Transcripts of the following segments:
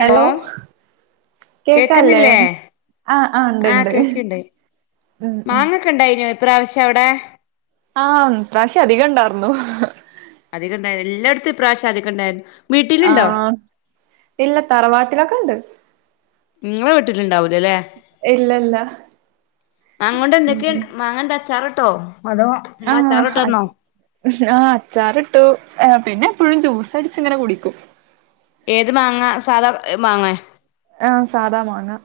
Hello? കേക്കാല്ലേ? കേക്കുന്നില്ലേ ആഹ് ആഹ് ഉണ്ട്ണ്ട് ഉം ഉം. ക്ക ഇണ്ടായിഞ്ഞോ ഇപ്രാവശ്യ അവിടെ? ആഹ് ഇപ്രാവശ്യ അധിക ഇണ്ടായിർന്നു. അധികണ്ടായി എല്ലായിടത്തും ഇപ്രാവശ്യ അധികണ്ടായിര്. ആഹ് ഇല്ല തറവാട്ടിലൊക്കെണ്ട്. നിങ്ങളെ വീട്ടിലിണ്ടാവൂല അല്ലെ? ഇല്ലല്ല. മാങ്ങോണ്ട് എന്തൊക്കെയ മാങ്ങന്താ അച്ചാറിട്ടോ അതോ? ഉമ്മ ആഹ് അ അച്ചാറിട്ടന്നോ ആഹ് അച്ചാറിട്ടു പിന്നെ എപ്പോഴും ജ്യൂസ് അടിച്ച് ഇങ്ങനെ കുടിക്കും. ഏത് മാങ്ങ സാധാ മാങ്ങയാ ആഹ് സാധാ മാങ്ങ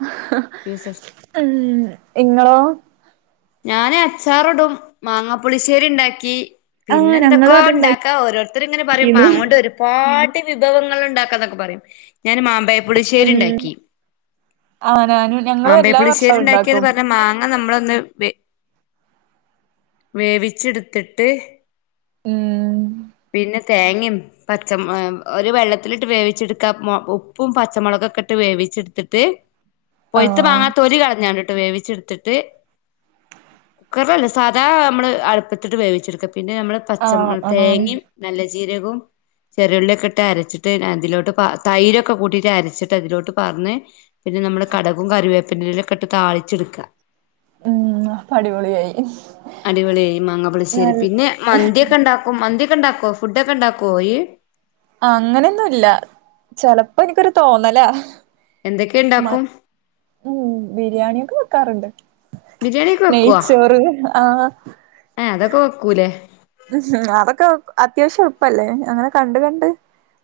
ഉം ഇങ്ങളോ? ഞാന് അച്ചാറ് ഇടും മാങ്ങാ പുളിശ്ശേരി ഇണ്ടാക്കി. ആഹ് പിന്നെ ഞങ്ങളും എന്തൊക്കോ അത്ണ്ടാക്കിന്നു ഇണ്ടാക്കാ ഓരോരുത്തര് ഇങ്ങനെ പറയും മാങ്ങോണ്ടൊരു പാട്ടി വിഭവങ്ങൾ ഇണ്ടാക്കാന്നൊക്കെ പറയും ഞാൻ മാ മ്പയപ്പുളിശ്ശേരി ഉം ഇണ്ടാക്കി ആഹ് ഞാനും ഞങ്ങളും എല്ലാ മാമ്പയപ്പുളിശ്ശേരി വർഷവും ഉണ്ടാക്കിയെന്ന് ഉണ്ടാക്കും പറഞ്ഞാ മാങ്ങ അ നമ്മളൊന്ന് വെ വേവിച്ചെടുത്തിട്ട്, ഉം. പിന്നെ തേങ്ങയും, പച്ച ഒരു വെള്ളത്തിലിട്ട് വേവിച്ചെടുക്ക ഉപ്പും പച്ചമുളകൊക്കെ ഇട്ട് വേവിച്ചെടുത്തിട്ട്, പൊയ്ത്ത ആഹ് മാങ്ങാ തൊലി കളഞ്ഞാണ്ടിട്ട് വേവിച്ചെടുത്തിട്ട്, കുക്കറിലല്ല സാധാ നമ്മള് അടുപ്പത്തിട്ട് വേവിച്ചെടുക്ക പിന്നെ നമ്മള് പച്ച ആഹ് ആഹ് തേങ്ങയും നല്ല ജീരകവും, ചെറിയുള്ളിയൊക്കെ ഇട്ട് അരച്ചിട്ട് അതിലോട്ട് പാ തൈരൊക്കെ കൂട്ടിയിട്ട് അരച്ചിട്ട് അതിലോട്ട് പകർന് പിന്നെ നമ്മള് കടകും കറിവേപ്പിനും ഒക്കെ ഇട്ട് താളിച്ചെടുക്ക. ഉം അപ്പൊ അടിപൊളിയായി അടിപൊളിയായി മാങ്ങപ്പുളിശ്ശേരി നല്ല പിന്നെ മന്തിയൊക്കെ ഇണ്ടാക്ക. ഉം മന്തിയൊക്കെ ഇണ്ടാക്കോ ഫുഡ് ഒക്കെ ഉണ്ടാക്കോ ഇയ്യ്? അങ്ങനെയൊന്നുല്ല ചെലപ്പോ എനിക്കൊരു തോന്നലാ. എന്തെക്കെ മ ഇണ്ടാക്കും? ഉം ബിരിയാണിയൊക്കെ വെക്കാറുണ്ട് ബിരിയാണിയൊക്കെ നെയ്ച്ചോറ് ആഹ്. ഏഹ് അതൊക്കെ വെക്കൂലേ? ഉം അതൊക്കെ അത്യാവശ്യം എളുപ്പല്ലേ അങ്ങനെ കണ്ട് കണ്ട്.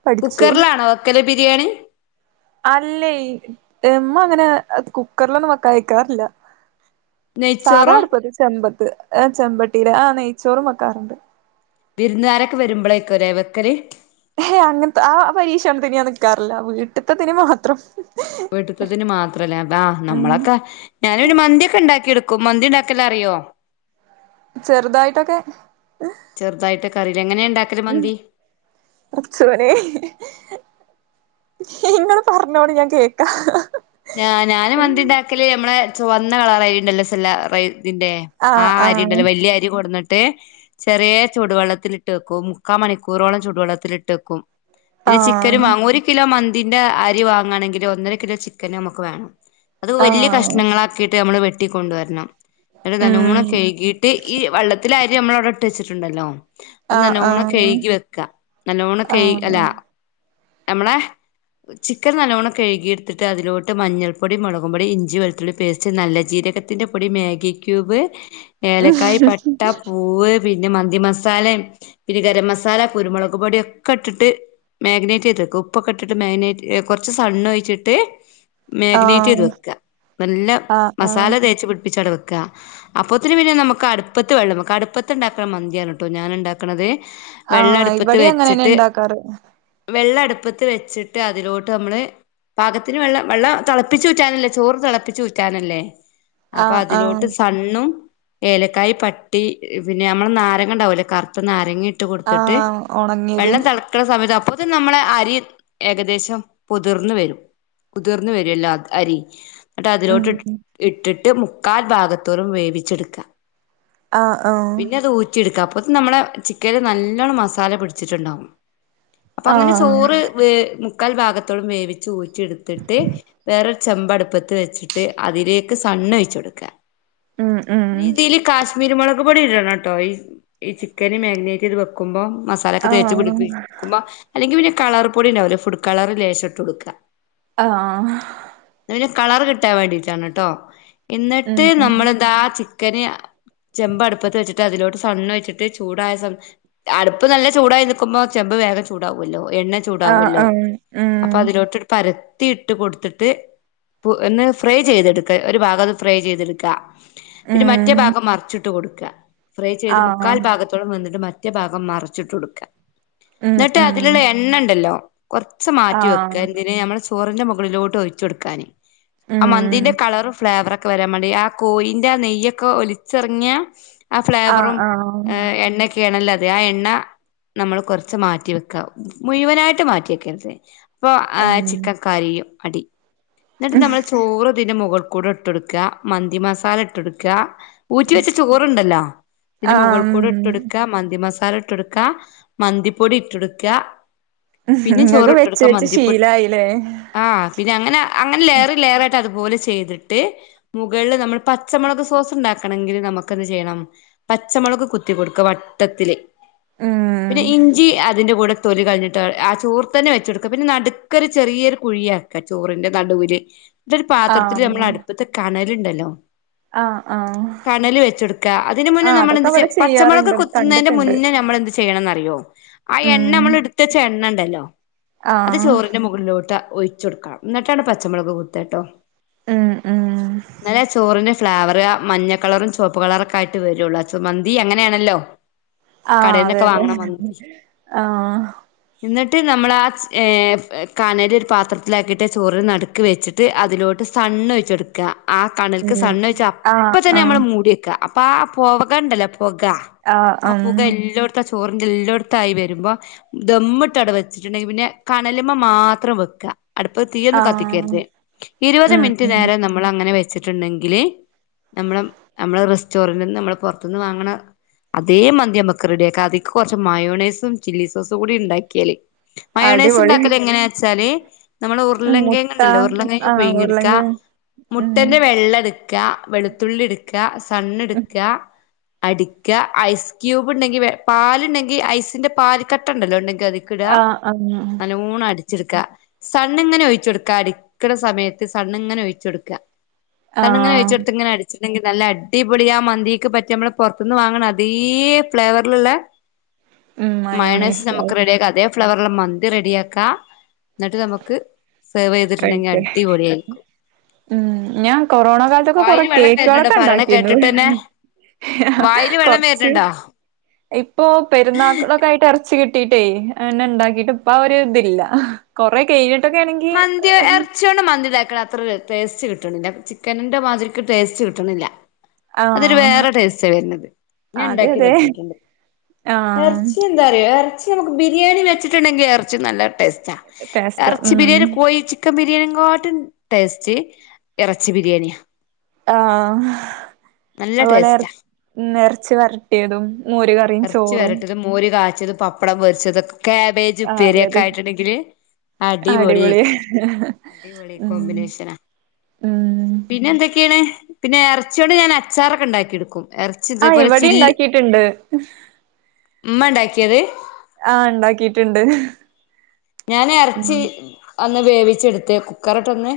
പഠിച്ചു കുക്കർലാണോ വക്കല് ബിരിയാണി? അല്ലേ. എമ്മ അങ്ങനെ കുക്കറിലൊന്നും വക്ക അഴക്കാറില്ല. സാധാ നെയ്ച്ചോറോ അടുപ്പത്ത് ചെമ്പത്ത് ചെമ്പട്ടീല് ആഹ് നെയ്ച്ചോറും വെക്കാറുണ്ട്. വിരുന്ന്കാരൊക്കെ വരുമ്പളെക്കാല്ലേ വെക്കല്? ഹേ അങ്ങനത്തെ ആ പരീക്ഷണത്തിന് ഞാൻ നിക്കാറില്ല വീട്ടത്തെതിന് മാത്രം. വെട്ടിത്തതിന് മാത്രല്ലേ അതാ ഉം നമ്മളൊക്കെ ഞാന് പിന്നെ മന്തി ഒക്കെ ഇണ്ടാക്കിയെടുക്കും മന്തി ഇണ്ടാക്കല് അറിയോ? ചെറുതായിട്ടൊക്കെ. ചെറുതായിട്ടൊക്കറീലെ എങ്ങനെയ ഇണ്ടാക്കല് മന്തി? പടച്ചോനെ. ഇങ്ങള് പറഞ്ഞോളി ഞാൻ കേക്കാ. ഞാന ഞാന് മന്തി ഇണ്ടാക്കല് മ്മളെ ചുവന്ന കളറായിണ്ടല്ലോ സെല്ല ഇതിന്റെ. ആഹ് അരി ഇണ്ടല്ലോ വല്യ അരി കൊട്ന്നിട്ട്. ചെറിയ ചൂടുവെള്ളത്തിലിട്ട് ഇട്ട് വെക്കും മുക്കാൽ മണിക്കൂറോളം ചൂടുവെള്ളത്തിലിട്ട് വെക്കും. പിന്നെ ചിക്കനും ആഹ് വാങ്ങു ഒരു കിലോ മന്തിന്റെ അരി വാങ്ങാണെങ്കിൽ ഒന്നര കിലോ ചിക്കന് നമുക്ക് വേണം. അത് വലിയ ആഹ് കഷ്ണങ്ങളാക്കിയിട്ട് നമ്മൾ വെട്ടിക്കൊണ്ടുവരണം ഒരു ഉം നല്ലമൂണൊക്കെ കഴുകിട്ട് ഈ വെള്ളത്തില് അരി നമ്മള അവിടെ ഇട്ട് വെച്ചിട്ടുണ്ടല്ലോ അത് ആഹ് നല്ലോണം ആഹ് കഴുകി വെക്ക നല്ലോണ്ണം കഴി ആഹ് അല്ലാ നമ്മളെ ചിക്കൻ നല്ലവണ്ണം കഴുകി എടുത്തിട്ട് ഇട്ട് അതിലോട്ട് മഞ്ഞൾപ്പൊടി മുളകും പൊടി ഇഞ്ചി വെളുത്തുള്ളി പേസ്റ്റ് നല്ല ജീരകത്തിൻ്റെ പൊടി മാഗി ക്യൂബ് ഏലക്കായ പട്ട പൂവ് പിന്നെ മന്തി മസാല പിന്നെ ഗരം മസാല കുരുമുളക് പൊടി ഒക്കെ ഇട്ടിട്ട് മാരിനേറ്റ് ചെയ്തെടുക്കും ഉപ്പൊക്കെ ഇട്ടിട്ട് മാഗിനേറ്റ് കുറച്ച് സണ് ഒഴിച്ചിട്ട് മാഗ്നേറ്റ് ചെയ്ത് ആഹ് വെക്ക നല്ല ആഹ് ആഹ് മസാല തേച്ച് പിടിപ്പിച്ച് അട വെക്ക അപ്പൊത്തിന് പിന്നെ നമുക്ക് അടുപ്പത്ത് വെള്ളം നമുക്ക് അടുപ്പത്ത് ഉണ്ടാക്കണ മന്തിയാണ് കേട്ടോ ഞാൻ ഉണ്ടാക്കുന്ന ന്നത്. ആഹ് വെള്ളടുപ്പത്ത് ഇവിടിം അങ്ങനെന്നെ വെച്ചിട്ട് ഇണ്ടാക്കാറ് വെള്ള അടുപ്പത്ത് വെച്ചിട്ട് അതിലോട്ട് നമ്മൾ പാക- അത്തിന് വെം വെള്ളം തിളപ്പിച്ചുഉറ്റാനല്ലേ ചോറ് തിളപ്പിച്ച് ഉറ്റനല്ലേ അപ്പോ ആഹ് ആഹ് അതിലോട്ട് സണ്ണും ഏലക്കായ പട്ട. പിന്നെ നമ്മൾ നാരങ്ങ ഉണ്ടാവല്ലേ കറുത്ത് നാരങ്ങ ടുട്ട് കൊടുത്തിട്ട് ആഹ് ഒണങ്ങിയത് വെള്ളം തേളപ്പിച്ചു ക്കണ സമയത്ത് അപ്പത്തെ നമ്മളെ അരി ഏകദേശം കുതിർന്നു വരും. കുതിർന്ന വരുല്ലോ അരി എന്നട്ട് ഉം അതിലോട്ട് ഇട്ടിട്ട് മുക്കാൽ ഭാഗത്തോറും വേവിച്ചെടുക്കാം ആഹ് ആഹ് പിന്നെ അത് എടുക്കാപ്പ നമ്മളെ ചിക്കന്ൽ നല്ലോണ്ണം മസാല പിടിച്ചിട്ടുണ്ടാാവും. അപ്പോ അങ്ങനെ ആഹ് ചോറ് വ മുക്കാൽ ഭാഗത്തോളം വേവിച്ച് ഊറ്റി എടുത്തിട്ട് വേറെൊരു ചെബ് അടുപ്പത്ത് വെച്ചിട്ട് അതിലേക്ക് സണ്ണ് ഒഴിച്ചു കൊടുക്കുക. ഉം ഉം. നി ഇതിൽ കാശ്മീരി മുളക് പൊടി ഇടണം കേട്ടോ, ഈ ചിക്കന് മാഗ്നേറ്റ് ചെയ്ത് വെക്കുമ്പോ മസ മസാലയൊക്കെ ആഹ് തേച്ച്പിടിപ്പിക്കുമ്പോഅല്ലെങ്കിൽ പിന്നെ കളർ പൊടി ഉണ്ടാവല്ലോ ഫുഡ് കളർ ലേശം ഇട്ട് കൊടുക്കുക. ആ. അന് കളർ കിട്ടാൻ വേണ്ടിട്ടാണ് കേട്ടോ, ഉം എന്നിട്ട് ഉം നമ്മൾതാ ചിക്ക ചിക്കൻ ചെബ് അടുപ്പത്ത് വെച്ചിട്ട് അതിലോട്ട് സണ്ണ് വെച്ചിട്ട് ചൂടായസമയത്ത്‌ അടുപ്പ് നല്ല ചൂടായി നിൽക്കുമ്പോ ചേമ്പ് വേഗ ചൂടാവുമല്ലോ എണ്ണ ആഹ് ചൂടാവല്ലോ ആഹ് ഉം അപ്പോ അതിലോട്ട് പരത്തി ഇട്ട് കൊടുത്തിട്ട് ഒന്ന് ഫ്രൈ ചെയ്തെടുക്ക ഒരു ഭാഗം ഫ്രൈ ചെയ്തെടുക്കാ പിന്നെ മറ്റേ ഉം ഭാഗം മറിച്ചിട്ട് കൊടുക്കുക. ഫ്രൈ ചെയ്ത് ആഹ് മുക്കാൽ ഭാഗത്ത് ത്തോളം വന്നിട്ട് മറ്റേ ഭാഗം മറിച്ചിട്ട് കൊടുക്ക ഉം എന്നിട്ട് ഉം അതിലുള്ള എണ്ണ ഉണ്ടല്ലോ കുറച്ച് മാറ്റി വെക്ക ആഹ് എന്തിന് നമ്മൾ ചോറിന്റെ മുകളിലോട്ട് ഒഴിച്ച് കൊടുക്കാൻ ആ മന്തിന്റെ ഉം കളറ ഫ്ലേവറക്കെ വരാൻ വേണ്ടി ആ കോയിന്റെ ആ നെയ്യൊക്കെ ഒലിച്ചെറങ്ങിയ ആ ആഹ് ഫ്ലേവറും ആഹ് എണ്ണ ഒക്കെയാണല്ലോ അതെ ആ എണ്ണ നമ്മൾ കൊറച്ച് മാറ്റി വെക്കുക. മുഴുവനായിട്ട് മാറ്റി വെക്കേരത്‌ അപ്പോ ആ ഉം ചിക്കൻ കരിയും അടി, എന്നിട്ട് നമ്മൾ ചോറതി മുകൾ കൂട ഇട്ടെടുക്ക മന്തി മസാല ഇട്ടെടുക്ക ഊറ്റി വെച്ച ചോറുണ്ടല്ലോ! പിന്നെ ആഹ് മുകൾക്കൂട് ഇട്ട് ഉം എടുക്കുക മന്തി മസാല ഇട്ട് എടുക്ക. മന്തിപ്പോടി ഇട്ടെടുക്ക. ഉ നിങ്ങൾക്ക് വെച്ച് വെച്ച് ശീലയില്ലേ. ആ, പിന്നെ അങ്ങനെ അങ്ങനെ ലേർ ലെയറ ആയിട്ട് അതുപോലെ ചെയ്തിട്ട്, മുകളിൽ നമ്മൾ പച്ചമുളക് സോസ് ഉണ്ടാക്കണമെങ്കിൽ നമ്മുക്ക് എന്ത് ചെയ്യണം. പച്ചമുളക് കുത്തി കൊടുക്കുക വട്ടത്തിൽ ഉം പിന്നെ ഇഞ്ചി അതിന്റെ കൂടെ തൊലി കഴിഞ്ഞിട്ട് ആ ചോർ തന്നെ വെച്ച കൊടുക്ക പിന്നെ നടു നടുക്കൊരു ഒരു ചെറിയൊരു കുഴിയാക്കാം ചോറിന്റെ നടുവില് ഒരു പാത്രത്തിൽ നമ്മൾ ആഹ് അടുപ്പത്തെ കണലുണ്ടല്ലോ ആഹ് ആഹ് കണൽ വെച്ചുടുക്ക അതിന് മുന്നേ ആഹ് അതൊക്കെ നമ്മൾന്ത്ച്ച ഇവിടെ പച്ചമുളക് ചെയ്യാറുണ്ട് കുത്തുന്നതിന്റെ കണ്ടിട്ടുണ്ട് മുന്നേ നമ്മൾ ചെയ്യണന്ന് അറിയോ, ആ എണ്ണ നമ്മൾ എടുത്ത് വെച്ച എണ്ണ ഉണ്ടല്ലോ ആ. അതിന് മുകളിലോട്ട് ഒഴിച്ച് കൊടുക്കാം. എന്നിട്ടാണ് പച്ചമുളക് കുത്തട്ടോ. ഉം ഉം ഇന്നലെ ചോറിന് ഫ്ലേവർ മഞ്ഞ കളറും ചോവപ്പ് കളറൊക്കെ ആയിട്ട് വരുള്ളു. മന്തി അങ്ങനെയണല്ലോ? ആ, അതെ, അതെ ആ. എന്നിട്ട് നമ്മൾ ആ കണൽ ഒരു പാത്രത്തിലാക്കിയിട്ട് ചോറ് നടുക്ക്‌ വെച്ചിട്ട് അതിലോട്ട് സണ്ണ് ഒഴിച്ചു കൊടുക്കുക. ആ, കണൽ ക് ഉം സൺ ഒഴിച്ച് അപ്പ ആഹ് തന്നെ നമ്മൾ ആഹ് മൂടി വെക്കുക. അപ്പൊ ആ പുകണ്ടല്ലോ പുക ആഹ് ആ ഉം പുക എല്ലാേട് ത്തെ ചോറിന്റെ എല്ലാേട്ത്തായി വെര്മ്പോ ദമ്മ്ട്ടവ്ടെ വെച്ച്ട്ട്ണ്ടെ പിന്നെ കനല് മ്മെ മാത്രം വെക്ക അട്പ്പത് തീയൊന്നും ആഹ് കത്തിക്കേര്ത് ഇര്പെത് ഉം മിൻറ്റ് ഉം നേരം ന മ്മളങ്ങെനെ വെച്ചിട്ട്ണ്ടെങ്കില് നമ്മള് ഞമ്മള് റെസ്റ്റോറന്റ്ന്ന് ഞമ്മള് പൊർത്ത്ന്ന് വാങ്ങ്ണെ അതേ മന്തി ഞമ്മക്ക് റെഡ്യാക്കാ അതീക്ക് കാെർച്ച് മായോണേസും ചില്ലി സോസും കൂടി ഇണ്ടാക്ക്യാല് അടിപൊളി മയോണേസ്ണ്ടാക്കല് എങ്ങെനേച്ചാല് നമ്മളെ ഉം, ഉർളൻ മുട്ട കേങ്ങ്ണ്ടല്ലോ ഉർളൻ കേങ്ങ് ആഹ് ഉരുളൻ പുയ്ങ്ങിട്ക്കാ കിഴങ്ങ് ഉം മുട്ടന്റെ വെള്ളട് ക്കാ വെള്ത്തുള്ളിട്ക്കാ സണ്ണ്ട്ക്കാ അടിക്കാ ഐസ് ക്യൂബ് ണ്ടെങ്കി വെ പാല്ണ്ടെങ്കി ഐസ്ന്റെ പാല് കട്ടണ്ടല്ലോ ഇണ്ടെങ്കി അത് ആഹ് അങ്ങനെ ല്ലോണട്ച്ച്ട്ക്കാ സണ്ണ്ങ്ങെനെ ഒഴിച്ചാെട്ക്കാ അടിക്ക്ണ സമയത്ത് സണ്ണ്ങ്ങെനെ ഒഴിച്ചാെട്ക്കാ സണ്ണ്ങ്ങെനെ ആഹ് ഒഴിച്ചാെട്ത്ത് ഇങ്ങെനെ അടി ച്ചിണ്ടെങ്കി നല്ല അടിപൊളി ആ മന്തീക്ക് പറ്റ്യ മ്മള് പാെർത്ത്ന്ന് വാങ്ങ്ണ അതേ ഫ്ലേവെറ്ല്ള്ളെ ഉം മയണയ്സ് മയോണൈസ് നമക്ക് റെഡ്യാക്കാ അതേ ഫ്ലേവെറ്ള്ളെ മന്തി റെഡിയാക്കാ ന്നട്ട് നമുക്ക് സെർവെയ്തിട്ട്ണ്ടെങ്കി കഴിക്ക അടിപൊള്യായിരിക്കും ഉം ഞാൻ കൊറോണ കാലത്തൊക്കെ കൊറെ വായില് വെള്ളം വെര്ണ്‌ണ്ടോ കേക്കുകളൊക്കെ പറീണെ ഉണ്ടാക്കിരുന്നു കേട്ട്ട്ടെന്നെ വായില് വെള്ളം വെര്ണ്‌ണ്ടോ? ഇപ്പോ പെര്ന്നാക്ക്ളൊക്കായ്ട്ട് എർച്ചി കിട്ടീട്ടേ അത് പിന്നെ ണ്ടാക്കീട്ട് ഇപ്പ ആ ഒരേ തില്ല കൊറേ കെയ്ഞ്ഞിട്ടൊക്കേണെങ്കി മന്ത്യോ എർ ച്ച്യോണ്ട് മന്തി ണ്ടാക്ക്ണെ അത്രെ ര ടേസ്റ്റ് കിട്ട്ണ്ല്ല ചിക്കെന്റെ മാതിരിക്ക് ടേസ്റ്റ് കിട്ട്ണ്ല്ല അതൊരു ആഹ് വേറെ ടേസ്റ്റാ വര്ണത് ഞാൻ അതെ ഇണ്ടാക്കി അതെ നോക്കീട്ട്ണ്ട് ആഹ് എർച്ചി ന്താറ്യാേ എർച്ചി അമ്മക്ക് ബിരിയാണി വെച്ചിട്ട്ണ്ടെങ്കി എർച്ചി നല്ല ടേസ്റ്റാ ടേസ്റ്റ എർച്ചി ഉം ബിര്യാണി കോ ഴി ചിക്കൻ ബിര്യേൻ കാട്ടിം ടേസ്റ്റ് എറെച്ചി ബിര്യേണ്യാ ആണോ നല്ല അത്പോലെ എർ ടേസ്റ്റാ ഉം എർച്ചി വരെട്ടിയെതും മോര്കറിം ഇറച്ചി ചോറും വരട്ടത് മോര് കാച്ച്യത് പപ്പടം പൊരിച്ചതൊക്കെ കാബേജ് ആഹ് അതെ ഉപ്പേര്യൊക്കെ അതെ ആയിട്ട്ണ്ടെങ്കില് അടിപൊളി അടിപൊള്യേയ്ക്കാരം അടിപൊളി ഉം കോമ്പിനേഷെനാ ഉം പിന്നെ എന്തൊക്കേണ് പിന്നെ എറച്ച്യോണ്ട് ഞാൻ അച്ചാറൊക്കെ ണ്ടാക്കി എട്ക്കും എർച്ചി ആഹ് ഇതേപോലെ ഇവിടെ ചില്ലി ഇണ്ടാക്കിയിട്ടുണ്ട് ഇമ്മണ്ടാക്ക്യെത് ആഹ് ഇണ്ടാക്കീട്ട്ണ്ട് ഞാന് എർച്ചി ഒന്ന് വേവിച്ചെട്ത്ത് കുക്കറ്ട്ടാെന്ന്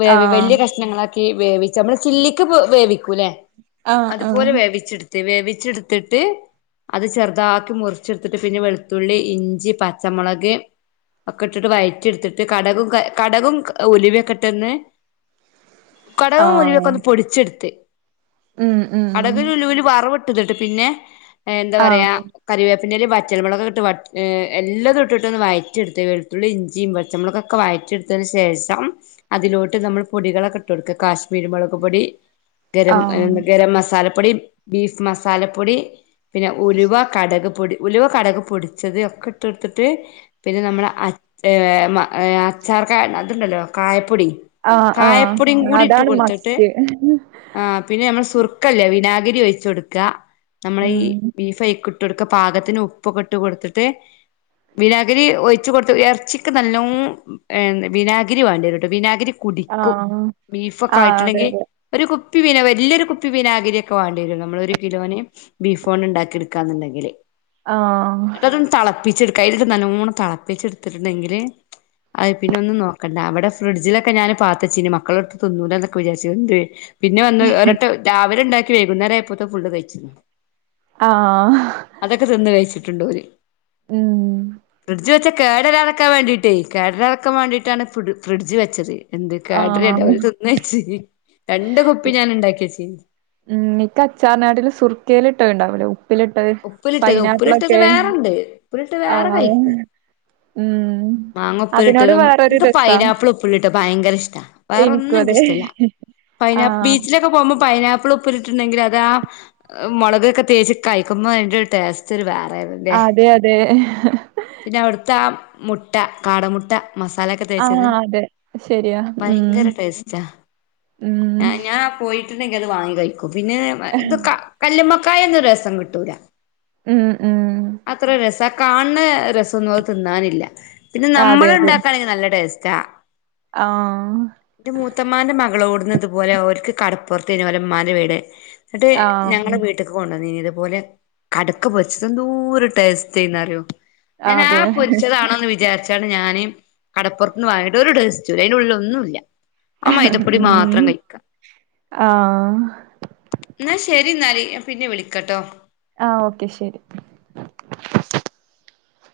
വേവി ആഹ് വല്യ കഷ്ണങ്ങളാ ക്കി വേവിച്ച് അമ്മള് ചില്ലിക്ക് വ് വേവിക്കൂലേ ആഹ് ആഹ് അതുപോലെ വേവിച്ചെട് ത്ത് വേവിച്ചെട്ത്ത്ട്ട് അത് ചെർതാക്കി മുർച്ച്ട്ത്ത്ട്ട് പിന്നെ വെൾത്തുള്ളി, ഇഞ്ചി, പച്ചമുളക് ഒക്കെ ഇട്ട്ട്ട് വയെറ്റ്യെട്ത്ത്ട്ട് കടകും ക കടകും ഉലുവ്യാെക്കെട്ടെന്ന് കടകും ആഹ് ഉലുവ്യൊക്കൊന്ന് പൊടിച്ചെട്ത്ത് ഉം ഉം കടക് ലുലു വറവ്ട്ട്ട്ട്ട്ട് പിന്നെ എന്താ പറ്യാ ആഹ് കരിവേപ്പിന്റെലിം വറ്റൽ മാെളാെകാെക്കെട്ട് വ ഏഹ് എല്ലെതും ഇട്ട്ട്ടാെന്ന് വയ റ്റിട്ത്ത് വെൾത്തുള്ളിം ഇഞ്ചിം പച്ചമുളകാെക്കെ വയറ്റി ഇട്ത്തേന് ശേഷം അതിലോട്ട് നമ്മൾ പൊടികളൊക്കെട്ടാെട്ക്ക കാശ് കുരുമാെളക് പൊടി ഖരം ആഹ് ഖരം മസാലപ്പൊടി ബീഫ് മസാലപ്പൊടി പിന്നെ ഉലുവ കടക് പൊടി ഉലുവ കടക് പൊടിച്ചത് ഒക്കെ ഇട്ടാെട്ത്ത്ട്ട് പിന്നെ നമ്മള് അച്ചേ മ ഏഹ് അച്ചാർക്കെ അത്ണ്ടല്ലോ കായപ്പൊടി ആഹ് കായപ്പൊടിയും ആഹ് കൂടി ഇട്ട് അതാണ് കൊടുത്തിട്ട് മസ്റ്റ് ആഹ് പിന്നെ ഞമ്മള് സുർക്കല്ലെ വിനാഗിരി ഒയ്ച്ചൊട്ക്ക നമ്മെളെ ഈ ഉം ബീഫയ്ക്ക് ട്ടൊട്ക്ക പാകത്തിന് ഉപ്പൊക്കെട്ട് കൊട്ത്ത്ട്ട് വിനാ ഗിരി ഒയ്ച്ച് കൊട്ത്തു എർച്ചിക്ക് നല്ലോം ഏഹ് വിനാഗിരി വാണ്ട്യെരുട്ടാേ വിനാഗിരി കുടിക്കും ആഹ് ആഹ് അതെ ബീഫൊക്കായിട്ട്ണ്ടെങ്കി അതെ ഒരു കുപ്പി വിന വെല്യൊരു കുപ്പി വിനാഗിരിയൊക്കെ വാണ്ടിയെരും നമ്മളൊരു കിലോന് ബീഫോണ്ട്ണ്ടാക്കിട്ക്കാന്ന്ണ്ടെങ്കില്. ആഹ്. അത് ന്ന്ട്ട് തളപ്പിച്ചെട്ക്ക അയില്ട്ട് നല്ലോണം തളപ്പിച്ചെട്ത്ത്ട്ട്ണ്ടെങ്കില് അഹ് പിന്നൊന്നും നോക്കണ്ട അവ്ടെ ഫ്രിഡ്ജിലൊക്കെ ഞാന് പാത്തച്ചീനി മക്കള്ട്ത്ത് തിന്നൂലാന്നൊക്കെ വിചാരിച്ച് ഇന്റെ പിന്നെ വന്ന് ഒരട്ട രാവിലെണ്ടാണ്ടാക്കി വൈകുന്നേരായപ്പോത്തെ അഹ് ഫുള്ള് കഴിച്ച്‌ണ്. ആഹാ അതെക്കെ ത് ന്ന് കഴ്ച്ച്ട്ട്ണ്ടോല്. മ് ഫ്രിഡ്ജ് വെച്ച് കേടരാതക്കാ വേണ്ടിയ്ട്ടെ കേടരാതക്കാൻ വേണ്ടിയിട്ടാണ് ഫ്രിഡ് ഫ്രിഡ്ജ് വെച്ചത്. എന്ത് കേട്രെല്ല ആഹ് ഓല് തിന്ന് കഴിച്ച് രണ്ട് കുപ്പി ഞാന്ണ്ടാക്കി വെച്ചീനി മ് ഇൻക്ക് അച്ചാറ്നാട്ടീലും സുർക്കേല്ട്ടെണ്ടാവൂലേ ഉ പ്പില്ട്ടെ ഉപ്പിലിട്ടത് ഉപ്പിലിട്ടത് പൈനാപ്പിളൊക്കെ വേറെണ്ട് ഉപ്പിലിട്ട് വേറെ ആഹ് കഴിക്കും ഉംഹ് മാങ്ങ ഉപ്പിലിട്ടതും, ഇൻക്ക് പൈനാപ്പ്ള് ഉപ്പില്ട്ടെ ഭയങ്കരെഷ്ടാ വേറൊന്നും എനിക്കും അതെ ഇൻക്ക്ഷ്ടല്ല. പൈനാ ആഹ് ബീച്ചിലെക്കെ പോവുമ്പോ പൈനാപ്പിള് ഉ പ്പില്ട്ട്ണ്ടെങ്കിലതാ മൊളകക്കെ തേച്ച് കയിക്കുമ്പോ അയിന്റൊരു ടേസ്റ്റൊരു വേറേണ്. ആഹ് അതെയതെ. പിന്നവ്ട്ത്താ മുട്ട കാട മുട്ട. മസാലക്കെ ആഹ് തേച്ചത് അതെ ശരിയാ ഉം ഭയങ്കര ടേസ്റ്റാ ഉം ആഹ് ഞാനാ കോഴി മുട്ടണ്ടെങ്കി അത് വാങ്ങി കഴിക്കും പിന്നെ ഇത് ക കല്ലുമ്മക്കായൊന്നും രസം കിട്ടൂല. ഉം ഉം അത്ര രസ ആ കാൺണ രസൊന്നും അഹ് തിന്നാനില്ല. പിന്നെ അതെ അതെ നമ്മള്ണ്ടാക്കാണെങ്കി നല്ല ടേസ്റ്റാ. ആഹ്. ഇന്റെ മൂത്തമ്മാന്റെ മകളോട്ന്ന് ഇതു പോലെ ഓര്ക്ക് കടപ്പൊറ്ത്തേനി ഓലെമ്മാന്റെ വീട് ഇന്നെട്ട് ആഹ് ഞങ്ങളെ വീ ട്ട്ക്ക് കൊണ്ടോന്നീനി ഇതുപോലെ കട്ക്ക പൊര്ച്ചെത് എന്തോര് ടേസ്റ്റ്നിന്നറിയോ? ഞാന് ആ അതെ പൊരിച്ചതാണോന്ന് വിചാര് ച്ച്ട്ടാണ് ഞാന് കടപ്പൊറത്ത്ന്ന് വാങ്ങിയെത് ഒരു ടേസ്റ്റുല്ല്യ അയിന്റുള്ളില് ഒന്നുല്ല്യ. ആ മൈതപ്പൊടി മാത്രം ഉം കഴിക്ക ആഹ് ഇന്നാ ശെരിന്നാല് ഞാം പിന്നെ വിളിക്കട്ടോ ആ ഓക്കെ ശെരി